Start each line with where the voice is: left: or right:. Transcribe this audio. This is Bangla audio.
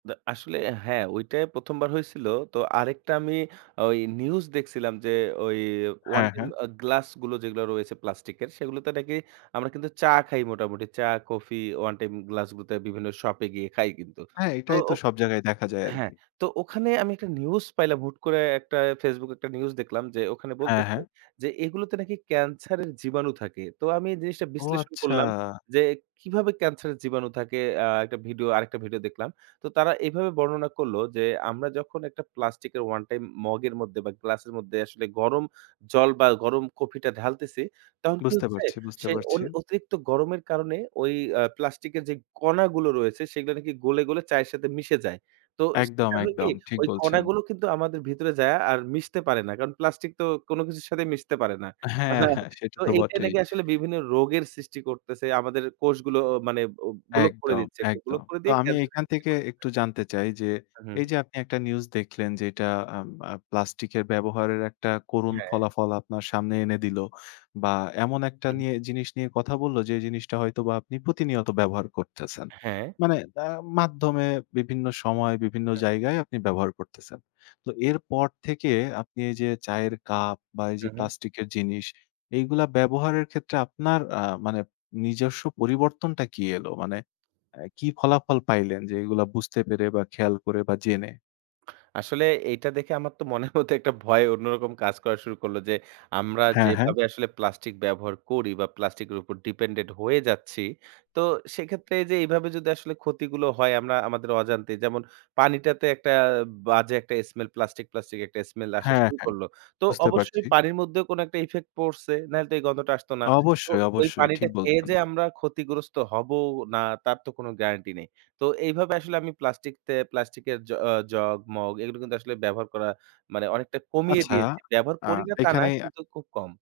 right: দা আসলে হ্যা, ঐটাই প্রথমবার হয়েছিল। তো আরেকটা আমি ওই নিউজ দেখছিলাম যে, ওই 1
left: হ্যা,
right: টাইম
left: হ্যা।
right: আ গ্লাসগুলো যেগুলা রয়েছে প্লাস্টিকের, সেগুলোতে নাকি আমরা কিন্তু চা খাই মোটামুটি। চা, কফি, 1 টাইম গ্লাসগুলোতে বিভিন্ন শপে গিয়ে খাই কিন্তু,
left: হ্যা,
right: তো
left: এইটাই তো সব জায়গায় দেখা যায়
right: হ্যা,
left: আরকি।
right: তো ওখানে আমি একটা নিউজ পাইলাম হুট করে একটা ফেসবুকে, একটা নিউজ দেখলাম যে, ওখানে
left: হ্যা,
right: বলতেছে,
left: হ্যা।
right: যে এগুলোতে নাকি ক্যান্সারের জীবাণু থাকে। তো আমি এ জিনিসটা
left: ও!
right: বিশ্লেষণ
left: আচ্ছা।
right: করলাম যে, কিভাবে ক্যান্সারের জীবাণু থাকে? আ একটা ভিডিও, আরেকটা ভিডিও দেখলাম। তো তারা এভাবে বর্ণনা করল যে, আমরা যখন ১ টা প্লাস্টিকের, ওয়ান টাইম মগের মধ্যে বা গ্লাসের মধ্যে আসলে গরম জল বা গরম কফিটা ঢালতেছি, তখন কি
left: বুঝতে
right: হচ্ছে
left: পারছি, বুঝতে
right: সে অন
left: পারছি।
right: অতিরিক্ত গরমের কারণে ওই আ প্লাস্টিকের যে কণাগুলো রয়েছে, সেগুলা নাকি গলে, গলে চায়ের সাথে মিশে যায়। তো
left: একদম,
right: সেটা হয় কি,
left: একদম ঠিক
right: ওই
left: বলছেন।
right: কণাগুলো কিন্তু আমাদের ভিতরে যায়া, আর মিশতে পারে না। কারণ প্লাস্টিক তো কোন কিছুর সাথে মিশতে পারে না।
left: হ্যা, হ্যা সেটা
right: তো
left: তো
right: এইটা
left: বটেই।
right: নাকি আসলে বিভিন্ন রোগের সৃষ্টি করতেছে। আমাদের কোষগুলো মানে ব ব্লক করে
left: একদম,
right: দিচ্ছে। ব্লক
left: একদম।
right: করে
left: তো
right: দিয়ে
left: আমি
right: ক্যান্সার
left: এখান
right: সৃষ্টি
left: থেকে
right: করতেছে।
left: একটু জানতে চাই যে,
right: হুম।
left: এই যে আপনি একটা নিউজ দেখলেন যে, এটা আ আব প্লাস্টিকের ব্যবহারের একটা করুণ
right: হ্যা।
left: ফলাফল, আপনার সামনে এনে দিল। বা এমন একটা
right: হুম।
left: নিয়ে, জিনিস নিয়ে কথা বললো, যে জিনিসটা হয়তোবা আপনি প্রতিনিয়ত ব্যবহার করতেছেন।
right: হ্যা।
left: মানে আ মাধ্যমে বিভিন্ন সময়, বিভিন্ন
right: হ্যা।
left: জায়গায় আপনি ব্যবহার করতেছেন। তো এরপর থেকে আপনি এই যে চায়ের কাপ বা এই
right: হু,
left: যে
right: হু।
left: প্লাস্টিকের জিনিস, এইগুলা ব্যবহারের ক্ষেত্রে আপনার আ মানে নিজস্ব পরিবর্তনটা কি এল? মানে এ কি ফলাফল পাইলেন যে, এগুলা বুঝতে পেরে বা খেয়াল করে বা জেনে?
right: আসলে এইটা দেখে আমার তো মনের মধ্যে একটা ভয় অন্যরকম কাজ করা শুরু করলো যে, আমরা
left: হ্যা, হ্যা।
right: যেভাবে আসলে প্লাস্টিক ব্যবহার করি বা প্লাস্টিকের উপর ডিপেন্ডেন্ট হয়ে যাচ্ছি। তো সেক্ষেত্রে এইযে, এভাবে যদি আসলে ক্ষতিগুলো হয় আমরা, আমাদের অজান্তে যেমন পানিটাতে একটা বাজে একটা স্মেল প্লাস্টিক, প্লাস্টিক একটা স্মেল আসা
left: হ্যা,
right: শুরু
left: হ্যা,
right: করল। তো
left: বুঝতে
right: অবশ্যই
left: পারছি।
right: পানির মধ্যেও কোনো একটা ইফেক্ট পড়ছে, নাইলে তো এই গন্ধটা আসতো না। তো
left: অবশ্যই,
right: ওই
left: অবশ্যই
right: পানিটা
left: ঠিক
right: খেয়ে
left: বলছেন।
right: যে আমরা ক্ষতিগ্রস্ত হবো না, তার তো কোন গ্যারান্টি নেই। তো এইভাবে আসলে আমি প্লাস্টিক তে, প্লাস্টিকের জ জগ, মগ এগুলো কিন্তু আসলে ব্যবহার করা মানে অনেকটা কমিয়ে
left: আচ্ছা,
right: দিয়েছি। ব্যবহার
left: আ
right: করি না, তা না,
left: এইখানেই
right: কিন্তু খুব কম।